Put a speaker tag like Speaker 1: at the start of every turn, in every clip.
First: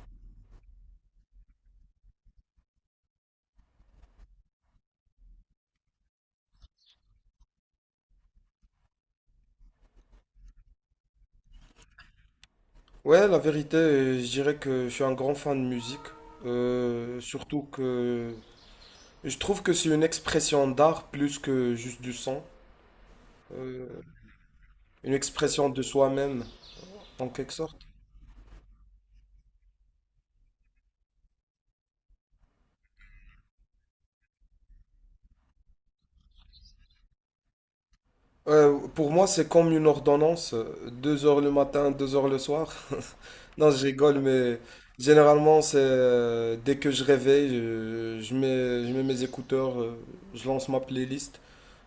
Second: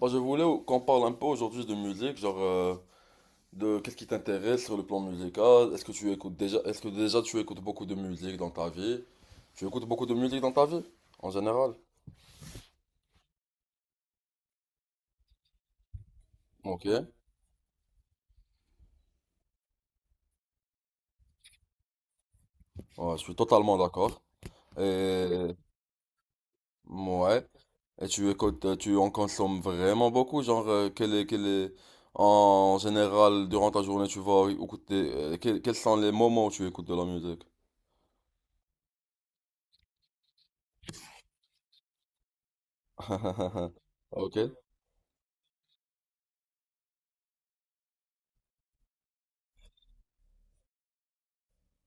Speaker 1: Je voulais qu'on parle un peu aujourd'hui de musique, genre de qu'est-ce qui t'intéresse sur le plan musical. Est-ce que déjà tu écoutes beaucoup de musique dans ta vie? Tu écoutes beaucoup de musique dans ta vie, en général?
Speaker 2: Ouais, la vérité, je dirais que je suis un grand fan de musique.
Speaker 1: Ok.
Speaker 2: Surtout que je trouve que c'est une expression d'art plus que juste du son.
Speaker 1: Ouais, je suis totalement
Speaker 2: Euh,
Speaker 1: d'accord.
Speaker 2: une
Speaker 1: Et
Speaker 2: expression de soi-même, en
Speaker 1: ouais,
Speaker 2: quelque sorte.
Speaker 1: et tu en consommes vraiment beaucoup, genre en général durant ta journée tu vas écouter, quels sont les moments où tu écoutes de la musique?
Speaker 2: Pour moi, c'est comme une ordonnance. 2 heures le matin, 2 heures le soir. Non, je rigole,
Speaker 1: Ok,
Speaker 2: mais généralement, c'est dès que je réveille, je mets mes écouteurs, je lance ma playlist.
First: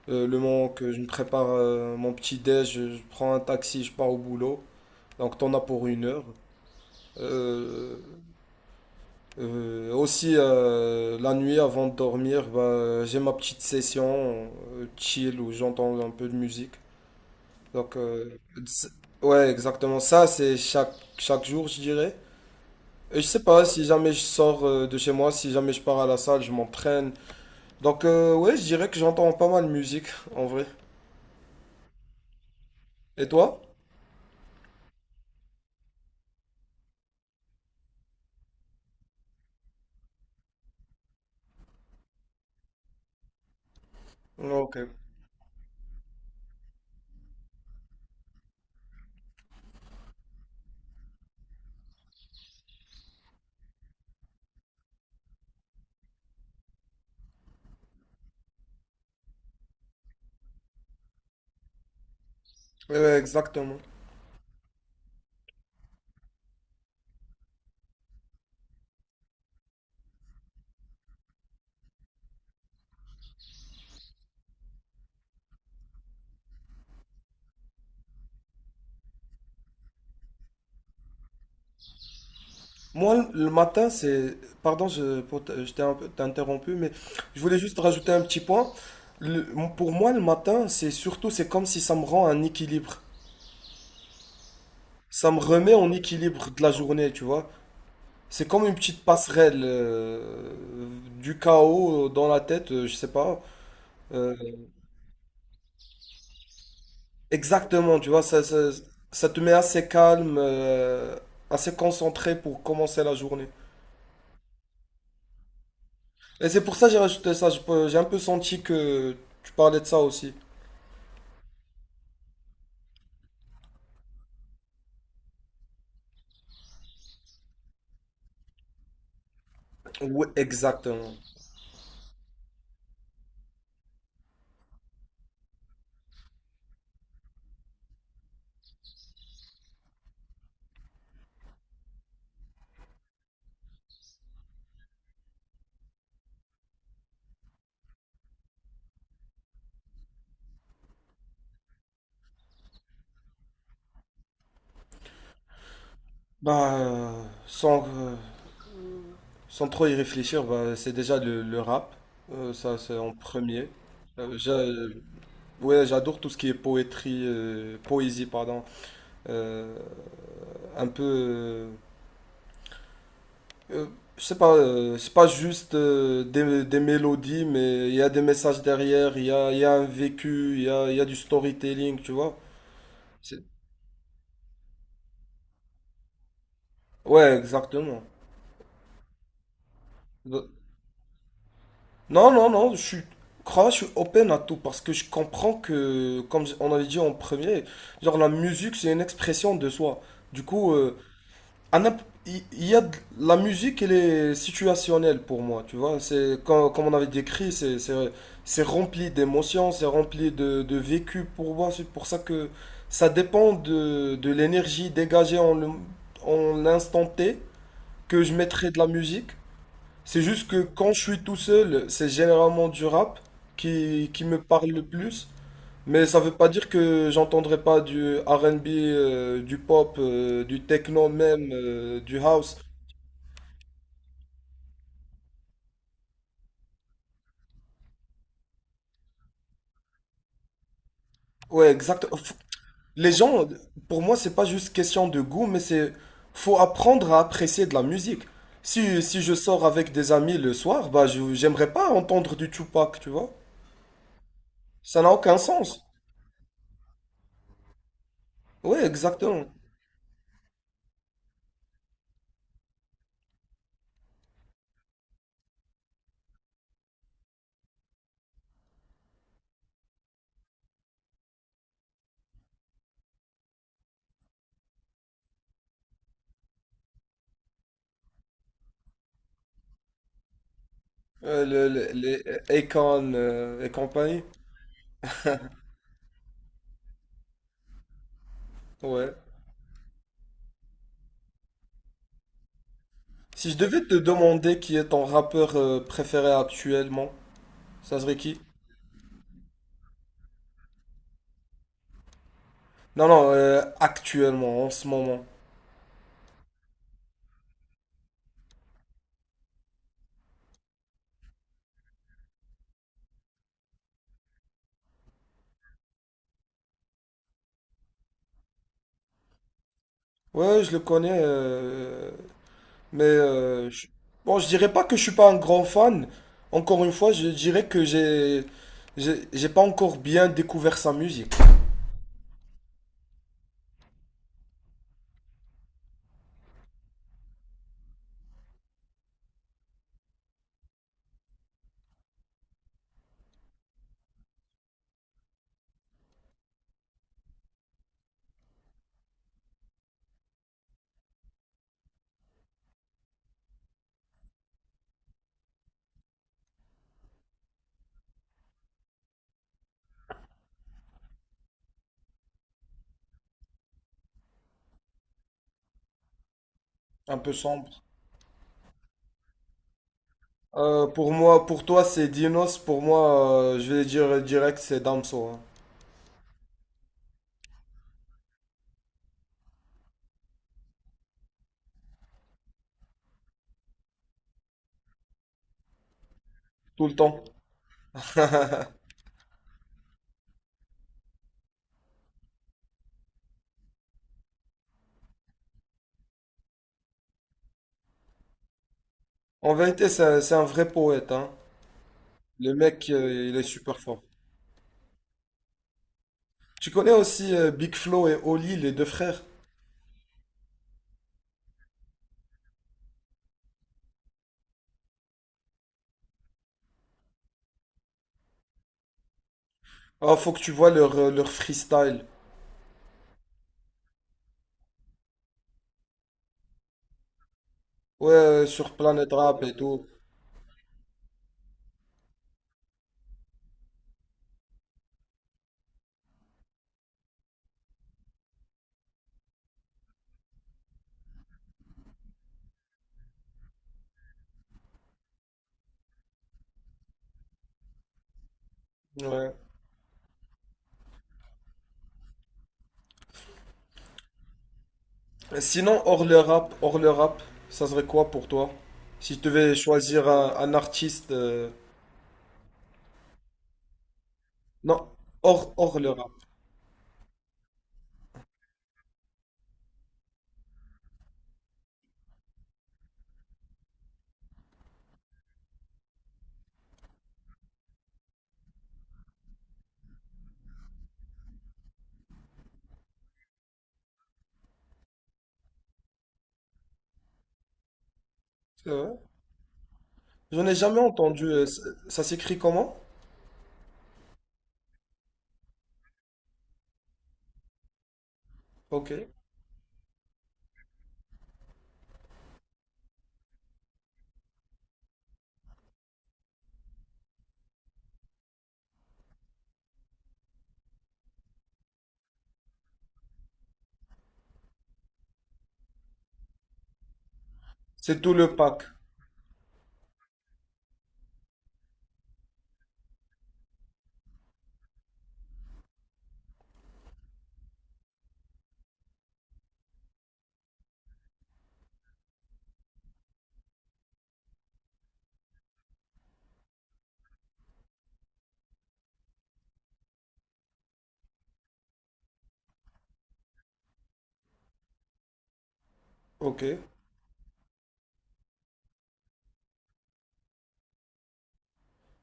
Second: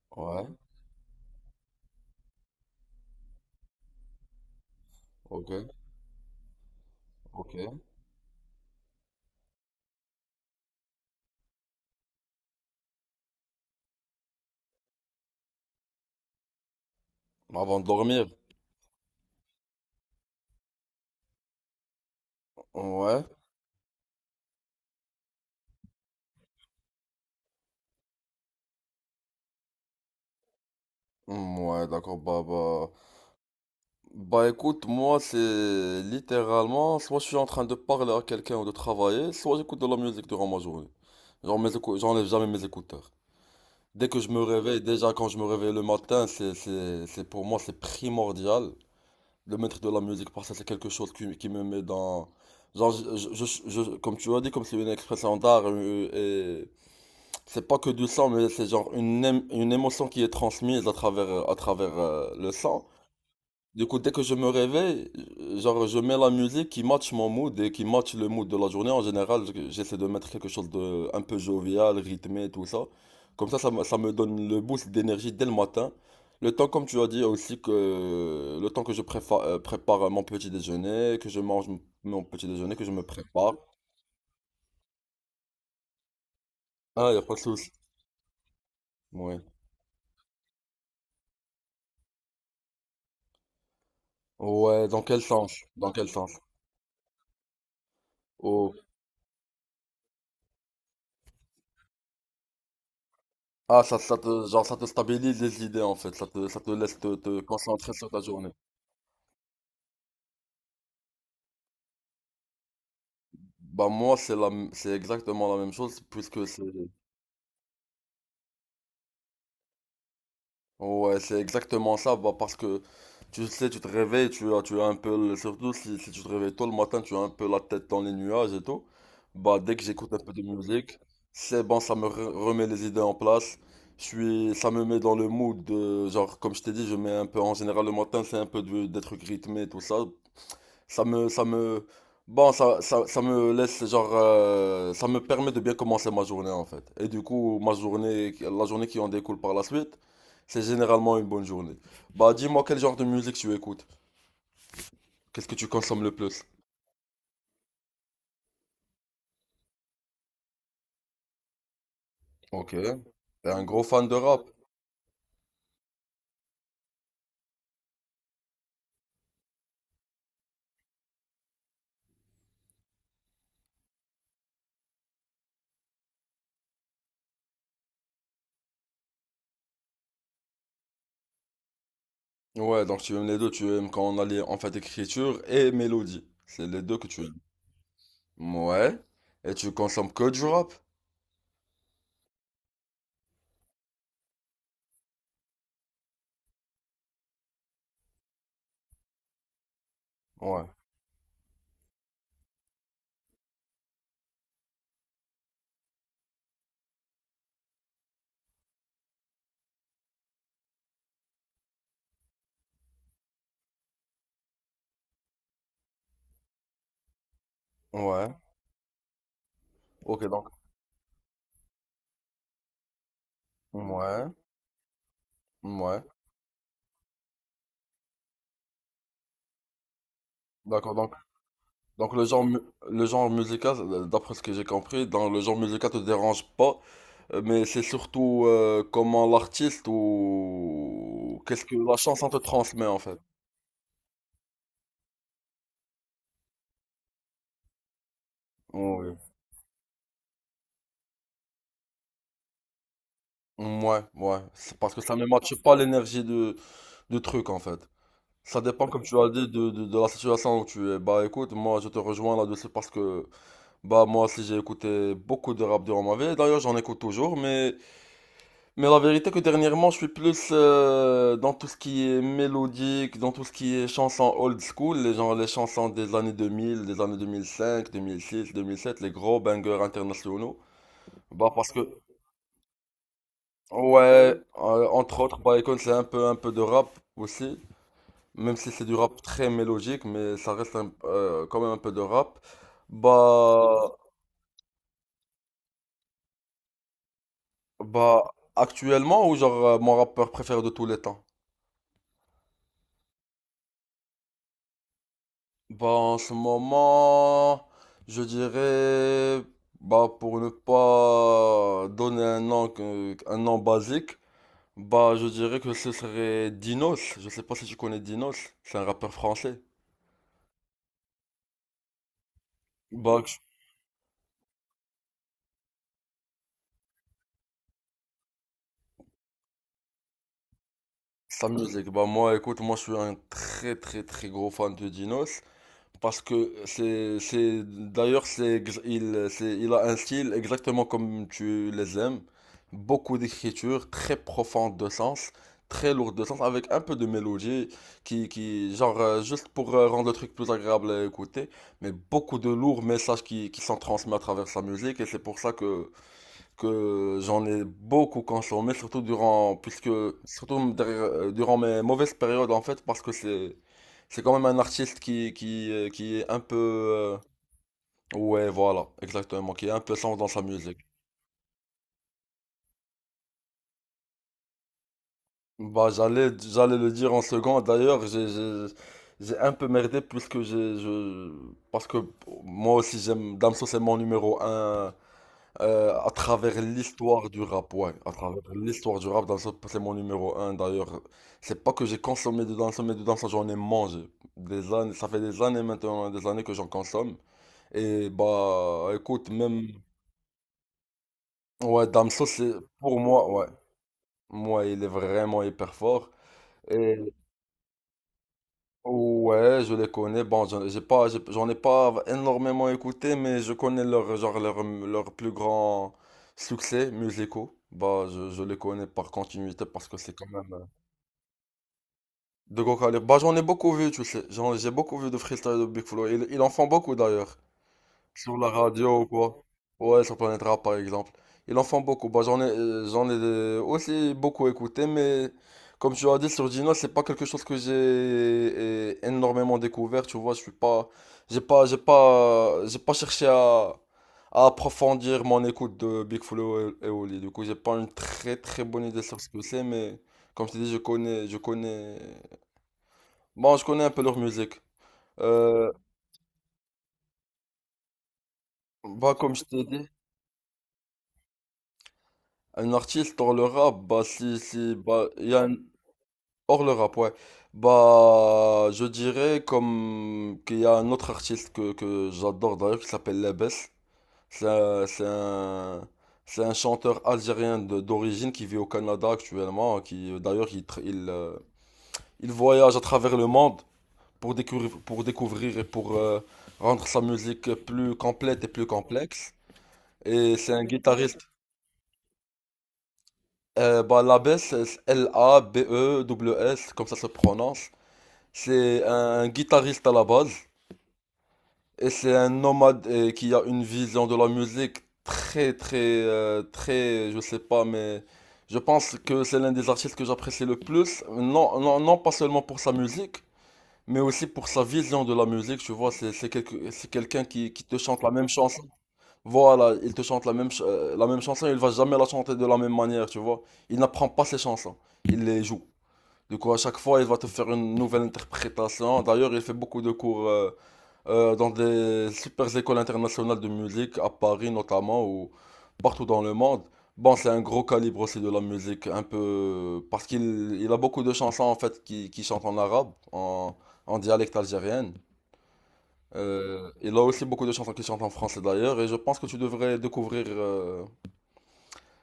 Speaker 2: Le
Speaker 1: ouais,
Speaker 2: moment que je me prépare mon petit déj, je prends un taxi, je pars au boulot. Donc
Speaker 1: ok,
Speaker 2: t'en as pour une heure.
Speaker 1: ok.
Speaker 2: Euh, aussi la nuit avant de dormir, bah, j'ai ma petite session chill où j'entends un peu de musique.
Speaker 1: Avant de
Speaker 2: Donc
Speaker 1: dormir.
Speaker 2: c'est- ouais exactement ça, c'est chaque jour je dirais. Et
Speaker 1: Ouais,
Speaker 2: je sais pas, si jamais je sors de chez moi, si jamais je pars à la salle, je m'entraîne. Donc ouais je dirais que j'entends pas mal de musique en vrai.
Speaker 1: mm, ouais, d'accord, bah, bah,
Speaker 2: Et toi?
Speaker 1: bah, écoute, moi, c'est littéralement, soit je suis en train de parler à quelqu'un ou de travailler, soit j'écoute de la musique durant ma journée. Genre, j'enlève jamais mes écouteurs. Dès que je me
Speaker 2: Ok.
Speaker 1: réveille,
Speaker 2: Ouais,
Speaker 1: déjà quand je me réveille le matin, pour moi, c'est primordial de mettre de la musique parce que c'est quelque chose qui me met dans, genre, comme tu as dit, comme c'est une expression d'art. C'est pas que du sang, mais c'est genre une émotion qui est transmise à travers, le sang.
Speaker 2: ouais, exactement.
Speaker 1: Du coup, dès que je me réveille, genre, je mets la musique qui match mon mood et qui match le mood de la journée. En général, j'essaie de mettre quelque chose de un peu jovial, rythmé, tout ça. Comme ça, ça me donne le boost d'énergie dès le matin. Le temps, comme tu as dit, aussi que le temps que je prépare mon petit déjeuner, que je mange mon petit déjeuner, que je me
Speaker 2: Moi, le
Speaker 1: prépare.
Speaker 2: matin, c'est... Pardon, je t'ai un peu t'ai interrompu, mais
Speaker 1: Ah, y a pas de
Speaker 2: je voulais
Speaker 1: souci.
Speaker 2: juste rajouter un petit point.
Speaker 1: Ouais.
Speaker 2: Le- pour moi, le matin, c'est surtout, c'est comme si ça me rend un équilibre.
Speaker 1: Ouais, dans quel
Speaker 2: Ça me
Speaker 1: sens?
Speaker 2: remet en
Speaker 1: Dans quel sens?
Speaker 2: équilibre de la journée, tu vois. C'est comme une
Speaker 1: Oh.
Speaker 2: petite passerelle du chaos dans la tête, je sais pas.
Speaker 1: Ah, ça, ça
Speaker 2: Euh,
Speaker 1: te, genre, ça te stabilise les idées en fait, ça te laisse te concentrer
Speaker 2: exactement,
Speaker 1: sur
Speaker 2: tu
Speaker 1: ta
Speaker 2: vois,
Speaker 1: journée.
Speaker 2: ça te met assez calme, assez concentré pour commencer la journée.
Speaker 1: Bah moi c'est c'est exactement la même chose puisque
Speaker 2: Et
Speaker 1: c'est,
Speaker 2: c'est pour ça que j'ai rajouté ça. J'ai un peu senti que tu parlais de ça aussi.
Speaker 1: ouais c'est exactement ça, bah parce que tu sais tu te réveilles, tu as un peu, surtout si, si tu te réveilles tôt le matin, tu as un peu la tête dans les nuages et tout. Bah dès que j'écoute un
Speaker 2: Oui,
Speaker 1: peu de musique,
Speaker 2: exactement.
Speaker 1: c'est bon, ça me remet les idées en place. Je suis, ça me met dans le mood de, genre comme je t'ai dit, je mets un peu en général le matin c'est un peu des trucs rythmés tout ça. Ça me, ça me, bon, ça me laisse, genre, ça me permet de bien commencer ma journée, en fait. Et du coup, ma journée, la journée qui en découle par la suite, c'est généralement une bonne journée. Bah, dis-moi quel genre de musique tu écoutes? Qu'est-ce que tu consommes le plus?
Speaker 2: Bah, sans trop y réfléchir, bah, c'est déjà le rap. Euh,
Speaker 1: Ok.
Speaker 2: ça, c'est en
Speaker 1: T'es un
Speaker 2: premier.
Speaker 1: gros fan de
Speaker 2: Euh,
Speaker 1: rap?
Speaker 2: j'a- ouais, j'adore tout ce qui est poétrie, poésie, pardon. Euh, un peu. Euh, je sais pas, c'est pas juste des mélodies, mais il y a des messages derrière, il y a un vécu, il y a du storytelling, tu vois.
Speaker 1: Ouais, donc tu aimes les
Speaker 2: C'est-
Speaker 1: deux, tu aimes quand on a les, en fait, écriture et mélodie. C'est les deux que tu aimes.
Speaker 2: Ouais, exactement.
Speaker 1: Ouais. Et tu consommes que du rap?
Speaker 2: Non, non, non, crois, je suis open à tout parce que je comprends que, comme on avait dit en premier, genre la musique c'est une expression de soi. Du
Speaker 1: Ouais.
Speaker 2: coup, à n'imp- il y a la musique, elle est situationnelle pour moi, tu vois. C'est comme, on avait décrit, c'est rempli d'émotions, c'est rempli de vécu pour moi. C'est pour ça que ça dépend de l'énergie dégagée en l'instant T que
Speaker 1: Ouais.
Speaker 2: je mettrai de la musique. C'est
Speaker 1: Ok, donc.
Speaker 2: juste que quand je suis tout seul, c'est généralement du rap qui
Speaker 1: Ouais.
Speaker 2: me parle le plus.
Speaker 1: Ouais.
Speaker 2: Mais ça veut pas dire que j'entendrai pas du R&B, du pop, du
Speaker 1: D'accord.
Speaker 2: techno
Speaker 1: donc
Speaker 2: même,
Speaker 1: Donc
Speaker 2: du
Speaker 1: le genre,
Speaker 2: house.
Speaker 1: le genre musical, d'après ce que j'ai compris, dans le genre musical te dérange pas, mais c'est surtout comment l'artiste ou qu'est-ce
Speaker 2: Ouais,
Speaker 1: que la
Speaker 2: exact.
Speaker 1: chanson te transmet en
Speaker 2: Les
Speaker 1: fait.
Speaker 2: gens, pour moi, c'est pas juste question de goût, mais c'est faut apprendre à apprécier de la musique.
Speaker 1: Ouais,
Speaker 2: Si je sors avec des amis le soir, bah j'aimerais pas entendre du Tupac, tu vois.
Speaker 1: ouais, ouais. C'est parce que
Speaker 2: Ça n'a
Speaker 1: ça ne
Speaker 2: aucun
Speaker 1: matche pas
Speaker 2: sens.
Speaker 1: l'énergie de, du truc en fait. Ça
Speaker 2: Ouais,
Speaker 1: dépend, comme tu as dit,
Speaker 2: exactement.
Speaker 1: de la situation où tu es. Bah écoute, moi je te rejoins là-dessus parce que, bah moi aussi j'ai écouté beaucoup de rap durant ma vie. D'ailleurs j'en écoute toujours, mais la vérité que dernièrement, je suis plus dans tout ce qui est mélodique, dans tout ce qui est chansons old school, les gens, les chansons des années 2000, des années 2005, 2006, 2007, les gros bangers internationaux. Bah parce
Speaker 2: Le,
Speaker 1: que
Speaker 2: le- les Akon et compagnie.
Speaker 1: ouais, entre autres, bah écoute, c'est un peu de rap aussi, même si c'est du
Speaker 2: Ouais.
Speaker 1: rap très mélodique, mais ça reste quand même un peu de rap.
Speaker 2: Si je devais
Speaker 1: Bah
Speaker 2: te demander qui est ton rappeur préféré actuellement, ça serait
Speaker 1: bah
Speaker 2: qui?
Speaker 1: actuellement ou genre mon rappeur préféré de tous les temps?
Speaker 2: Non, non, actuellement, en ce moment.
Speaker 1: Bah, en ce moment, je dirais, bah, pour ne pas donner un nom, un nom basique, bah, je dirais que ce serait Dinos. Je sais pas si tu connais Dinos. C'est un rappeur français.
Speaker 2: Ouais, je le connais, mais
Speaker 1: Bah,
Speaker 2: bon, je dirais pas que je suis pas un grand fan. Encore une fois, je dirais que j'ai pas encore bien découvert sa musique.
Speaker 1: sa musique. Bah, moi, écoute, moi, je suis un très, très, très gros fan de Dinos. Parce que c'est, d'ailleurs, c'est, ex- il, c'est, il a un style exactement comme tu les aimes. Beaucoup d'écriture, très profonde de sens, très lourde de sens, avec un peu de mélodie, qui genre, juste pour rendre le truc plus agréable à écouter, mais beaucoup de lourds messages qui sont transmis à travers sa musique, et c'est pour ça que j'en ai beaucoup consommé, surtout durant, puisque, surtout durant mes mauvaises périodes en fait, parce que c'est quand même un artiste qui est un peu,
Speaker 2: Un peu sombre.
Speaker 1: ouais, voilà, exactement, qui est un peu sombre dans sa musique.
Speaker 2: Pour moi, pour toi, c'est Dinos. Pour moi, je vais dire direct, c'est Damso, hein.
Speaker 1: Bah, j'allais, j'allais le dire en second, d'ailleurs, j'ai un peu merdé puisque j'ai, je, parce que moi aussi j'aime, Damso c'est mon numéro un. À travers
Speaker 2: Tout le
Speaker 1: l'histoire
Speaker 2: temps.
Speaker 1: du rap, ouais, à travers l'histoire du rap, Danso, c'est mon numéro un d'ailleurs. C'est pas que j'ai consommé de danse, mais de danse, j'en ai mangé. Des années, ça fait des années maintenant, hein, des années que j'en consomme. Et bah, écoute,
Speaker 2: En
Speaker 1: même,
Speaker 2: vérité, c'est un vrai poète, hein.
Speaker 1: ouais, Damso, c'est
Speaker 2: Le mec,
Speaker 1: pour moi,
Speaker 2: il est
Speaker 1: ouais,
Speaker 2: super fort.
Speaker 1: moi, il est vraiment hyper fort.
Speaker 2: Tu connais
Speaker 1: Et
Speaker 2: aussi Big Flo et Oli, les deux frères?
Speaker 1: ouais, je les connais. Bon, j'en ai pas énormément écouté, mais je connais leur, genre, leur plus grand succès musicaux. Bah, je les connais par continuité parce que c'est
Speaker 2: Ah,
Speaker 1: quand
Speaker 2: faut que tu
Speaker 1: même
Speaker 2: vois leur freestyle.
Speaker 1: de gros calibre. Bah, j'en ai beaucoup vu, tu sais. J'ai beaucoup vu de freestyle de Big Flo. Ils en font beaucoup d'ailleurs.
Speaker 2: Ouais,
Speaker 1: Sur la
Speaker 2: sur
Speaker 1: radio ou
Speaker 2: Planet Rap
Speaker 1: quoi?
Speaker 2: et tout.
Speaker 1: Ouais, sur Planète Rap par exemple. Ils en font beaucoup. Bah, j'en ai aussi beaucoup écouté, mais comme tu as dit sur Dino, c'est pas quelque chose que j'ai énormément découvert. Tu vois, je suis pas, j'ai pas, j'ai pas, j'ai pas cherché à approfondir mon écoute de Big Flo et Oli. Du coup, j'ai pas une très très bonne idée sur ce
Speaker 2: Ouais.
Speaker 1: que c'est, mais comme je t'ai dit, je connais, bon, je connais un peu leur musique.
Speaker 2: Et
Speaker 1: Euh,
Speaker 2: sinon, hors le rap, ça serait quoi pour toi?
Speaker 1: Bah,
Speaker 2: Si tu
Speaker 1: comme je
Speaker 2: devais
Speaker 1: t'ai dit.
Speaker 2: choisir un artiste.
Speaker 1: Un artiste hors le rap, bah si, si,
Speaker 2: Non,
Speaker 1: bah, il y a un-
Speaker 2: hors le rap.
Speaker 1: hors le rap, ouais. Bah, je dirais comme qu'il y a un autre artiste que j'adore d'ailleurs qui s'appelle Labès. C'est un, c'est un, c'est un chanteur algérien d'origine qui vit au Canada actuellement, qui d'ailleurs il, il voyage à travers le monde pour découvrir et pour rendre sa musique plus complète et plus
Speaker 2: C'est vrai?
Speaker 1: complexe. Et
Speaker 2: J'en
Speaker 1: c'est
Speaker 2: ai
Speaker 1: un
Speaker 2: jamais
Speaker 1: guitariste.
Speaker 2: entendu. Ça s'écrit comment?
Speaker 1: Bah, l'abbé, c'est Labews, comme ça se prononce. C'est
Speaker 2: Ok.
Speaker 1: un guitariste à la base. Et c'est un nomade qui a une vision de la musique très, très, très, je sais pas, mais je pense que c'est l'un des artistes que j'apprécie le plus. Non, non, non pas seulement pour sa musique, mais aussi pour sa vision de la musique. Tu vois, c'est c'est quelqu'un qui te
Speaker 2: C'est
Speaker 1: chante la
Speaker 2: tout
Speaker 1: même
Speaker 2: le pack.
Speaker 1: chanson. Voilà, il te chante la même, la même chanson, il va jamais la chanter de la même manière, tu vois. Il n'apprend pas ses chansons, il les joue. Du coup, à chaque fois, il va te faire une nouvelle interprétation. D'ailleurs, il fait beaucoup de cours dans des super écoles internationales de musique, à Paris notamment, ou partout dans le monde. Bon, c'est un gros calibre aussi de la musique, un peu. Parce qu'il il a beaucoup de chansons, en fait, qui chantent en arabe, en dialecte algérien.
Speaker 2: Ok.
Speaker 1: Il a aussi beaucoup de chansons qui chantent en français, d'ailleurs, et je pense que tu devrais découvrir.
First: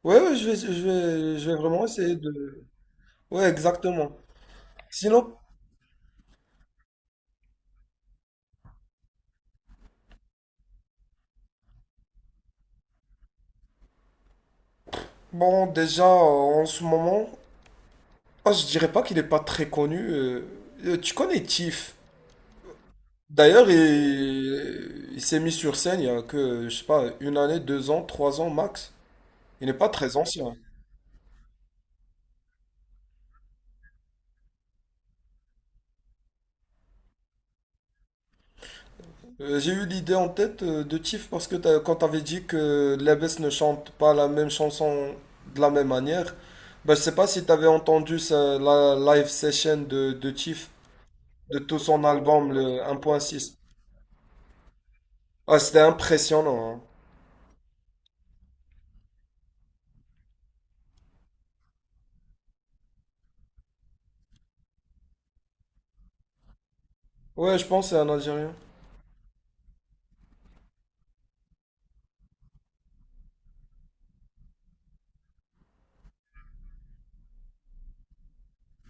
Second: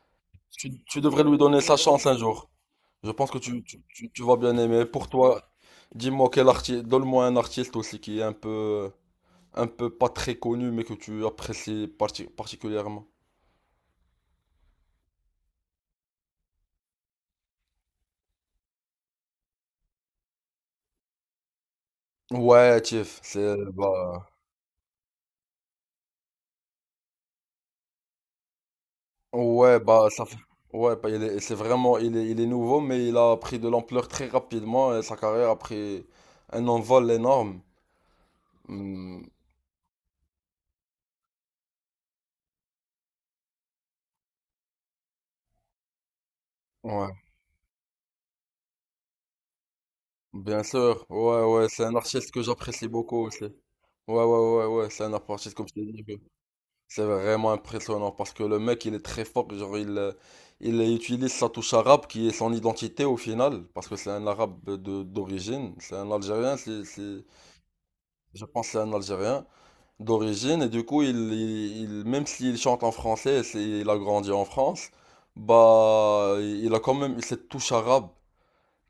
Speaker 2: Ouais, ouais,
Speaker 1: Tu, tu devrais lui
Speaker 2: je vais
Speaker 1: donner sa
Speaker 2: vraiment
Speaker 1: chance un
Speaker 2: essayer
Speaker 1: jour.
Speaker 2: de.
Speaker 1: Je pense que
Speaker 2: Ouais,
Speaker 1: tu,
Speaker 2: exactement.
Speaker 1: tu vas bien aimer. Pour
Speaker 2: Sinon,
Speaker 1: toi, dis-moi quel artiste, donne-moi un artiste aussi qui est un peu pas très connu, mais que tu apprécies particulièrement.
Speaker 2: bon, déjà, en ce moment. Ah, je dirais pas qu'il est pas très connu. Tu connais Tiff.
Speaker 1: Ouais, Tiff, c'est,
Speaker 2: D'ailleurs,
Speaker 1: bah,
Speaker 2: il s'est mis sur scène il y a que, je sais pas, une année, 2 ans, 3 ans max. Il n'est
Speaker 1: ouais,
Speaker 2: pas
Speaker 1: bah,
Speaker 2: très
Speaker 1: ça fait,
Speaker 2: ancien.
Speaker 1: ouais, bah, il est, c'est vraiment, il est nouveau, mais il a pris de l'ampleur très rapidement et sa carrière a pris un envol énorme. Hmm,
Speaker 2: J'ai eu l'idée en tête de Tiff parce que quand t'avais dit que Lebes ne chante pas la même chanson de la même manière, ben, je
Speaker 1: ouais,
Speaker 2: sais pas si t'avais entendu la live session de
Speaker 1: bien
Speaker 2: Tiff,
Speaker 1: sûr, ouais,
Speaker 2: de
Speaker 1: ouais,
Speaker 2: tout
Speaker 1: c'est un
Speaker 2: son
Speaker 1: artiste que
Speaker 2: album, le
Speaker 1: j'apprécie beaucoup aussi. Ouais,
Speaker 2: 1.6.
Speaker 1: ouais, ouais, ouais, c'est un artiste
Speaker 2: Ah,
Speaker 1: comme je
Speaker 2: c'était
Speaker 1: t'ai dit.
Speaker 2: impressionnant, hein.
Speaker 1: C'est vraiment impressionnant parce que le mec, il est très fort. Genre, il utilise sa touche arabe qui est son identité au final. Parce que c'est un arabe de, d'origine. C'est un Algérien. C'est,
Speaker 2: Ouais, je pense que c'est un
Speaker 1: je
Speaker 2: Algérien.
Speaker 1: pense que c'est un Algérien d'origine. Et du coup, il, même s'il chante en français, c'est, il a grandi en France, bah, il a quand même cette touche arabe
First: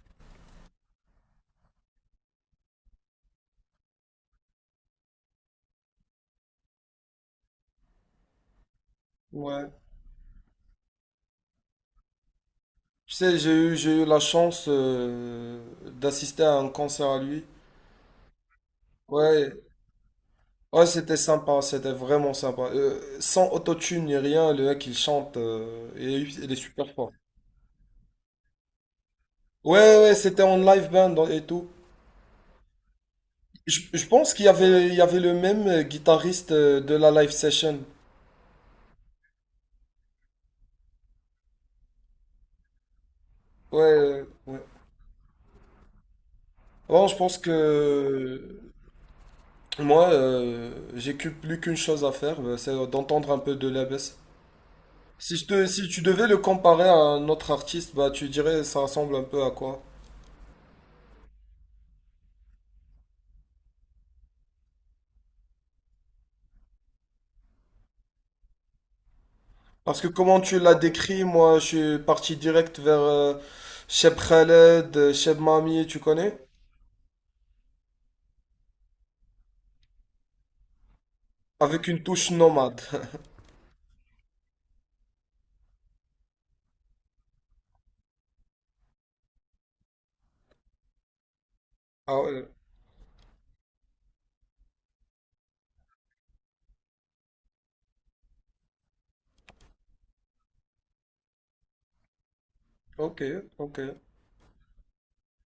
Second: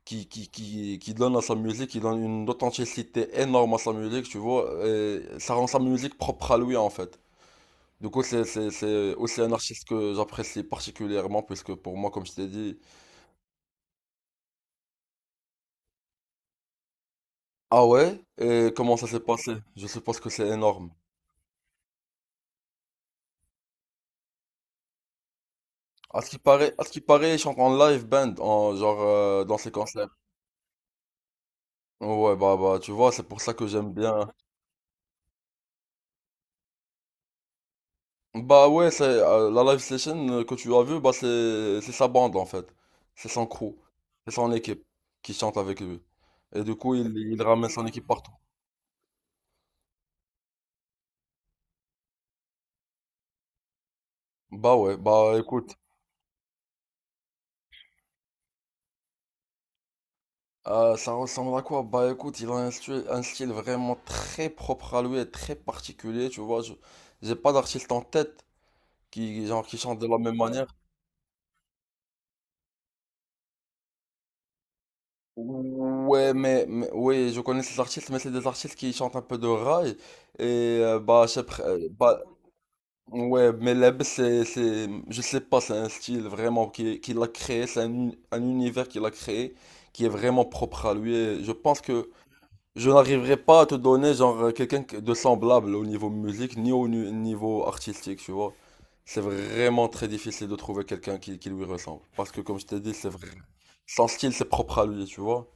Speaker 1: qui donne à sa musique, qui donne une authenticité énorme à sa musique, tu vois. Et ça rend sa musique propre à lui en fait. Du coup, c'est c'est aussi un
Speaker 2: Ouais.
Speaker 1: artiste que j'apprécie particulièrement, puisque pour moi, comme je t'ai dit,
Speaker 2: Tu sais, j'ai eu la chance d'assister à un concert à lui.
Speaker 1: ah ouais, et comment ça s'est passé?
Speaker 2: Ouais,
Speaker 1: Je suppose que c'est
Speaker 2: ouais,
Speaker 1: énorme.
Speaker 2: c'était sympa, c'était vraiment sympa. Sans autotune ni rien, le mec il chante, et
Speaker 1: À ce qui
Speaker 2: il est
Speaker 1: paraît, à ce
Speaker 2: super
Speaker 1: qui
Speaker 2: fort.
Speaker 1: paraît, il chante en live band, en, genre dans ses
Speaker 2: Ouais,
Speaker 1: concerts.
Speaker 2: ouais, c'était en live band et tout.
Speaker 1: Ouais, bah, bah, tu vois, c'est pour ça que j'aime
Speaker 2: Je
Speaker 1: bien.
Speaker 2: pense il y avait le même guitariste de la live session.
Speaker 1: Bah ouais, c'est la live session que tu as vue, bah c'est sa bande en fait. C'est son crew,
Speaker 2: Ouais,
Speaker 1: c'est son
Speaker 2: ouais.
Speaker 1: équipe qui chante avec lui. Et du coup,
Speaker 2: Bon, je pense
Speaker 1: il ramène son équipe partout.
Speaker 2: que moi, plus qu'une chose à faire, c'est d'entendre un peu de la baisse.
Speaker 1: Bah ouais, bah
Speaker 2: Si, je te,
Speaker 1: écoute.
Speaker 2: Si tu devais le comparer à un autre artiste, bah, tu dirais ça ressemble un peu à quoi?
Speaker 1: Ça ressemble à quoi? Bah écoute, il a un style vraiment très propre à lui et très particulier, tu vois. Je, j'ai pas d'artiste en tête qui, genre, qui chante
Speaker 2: Parce
Speaker 1: de
Speaker 2: que
Speaker 1: la même
Speaker 2: comment tu
Speaker 1: manière.
Speaker 2: l'as décrit, moi je suis parti direct vers Cheb Khaled, Cheb Mami, tu
Speaker 1: Ouais,
Speaker 2: connais?
Speaker 1: mais oui, je connais ces artistes, mais c'est des artistes qui chantent un peu de rail. Et bah, je sais
Speaker 2: Avec une
Speaker 1: bah,
Speaker 2: touche nomade.
Speaker 1: ouais, mais Leb, c'est, je sais pas, c'est un style vraiment qu'il a créé, c'est un univers qu'il a créé qui est vraiment propre à lui. Et je pense que
Speaker 2: Ah ouais,
Speaker 1: Je n'arriverai pas à te donner genre quelqu'un de semblable au niveau musique ni au niveau artistique, tu vois. C'est vraiment très difficile de trouver quelqu'un qui lui ressemble. Parce que comme je t'ai dit, c'est
Speaker 2: ok,
Speaker 1: vrai.
Speaker 2: ok.
Speaker 1: Son style, c'est propre à lui, tu vois.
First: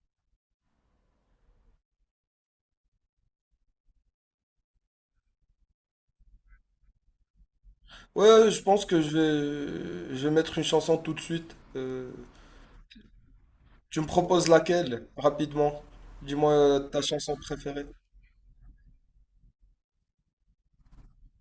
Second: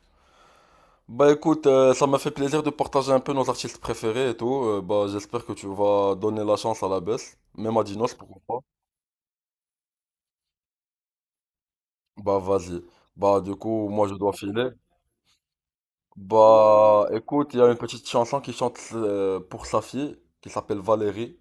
Speaker 1: Bah écoute, ça m'a fait plaisir de partager un peu nos artistes préférés et tout. Bah j'espère que tu vas donner la chance à la baisse. Même à Dinos, pourquoi
Speaker 2: Ouais, je
Speaker 1: pas.
Speaker 2: pense que je vais mettre une chanson tout de suite. Euh,
Speaker 1: Bah vas-y. Bah du coup,
Speaker 2: tu
Speaker 1: moi
Speaker 2: me
Speaker 1: je dois
Speaker 2: proposes
Speaker 1: filer.
Speaker 2: laquelle, rapidement? Dis-moi ta
Speaker 1: Bah
Speaker 2: chanson
Speaker 1: écoute, il y a une
Speaker 2: préférée.
Speaker 1: petite chanson qui chante pour sa fille, qui s'appelle Valérie.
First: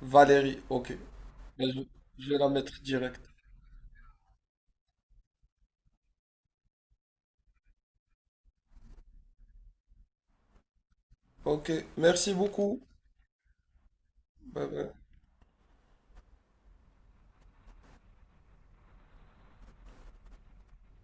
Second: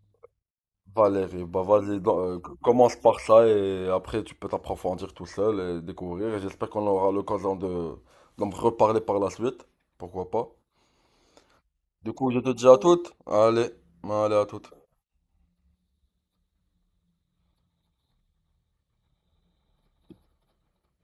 Speaker 2: Valérie, ok.
Speaker 1: Valérie, bah
Speaker 2: Ben,
Speaker 1: vas-y, donc,
Speaker 2: je vais la mettre
Speaker 1: commence par
Speaker 2: direct.
Speaker 1: ça et après tu peux t'approfondir tout seul et découvrir. Et j'espère qu'on aura l'occasion de d'en reparler par la suite. Pourquoi pas?
Speaker 2: Ok,
Speaker 1: Du coup,
Speaker 2: merci
Speaker 1: je te dis à
Speaker 2: beaucoup.
Speaker 1: toutes. Allez, allez à
Speaker 2: Bye
Speaker 1: toutes.
Speaker 2: bye.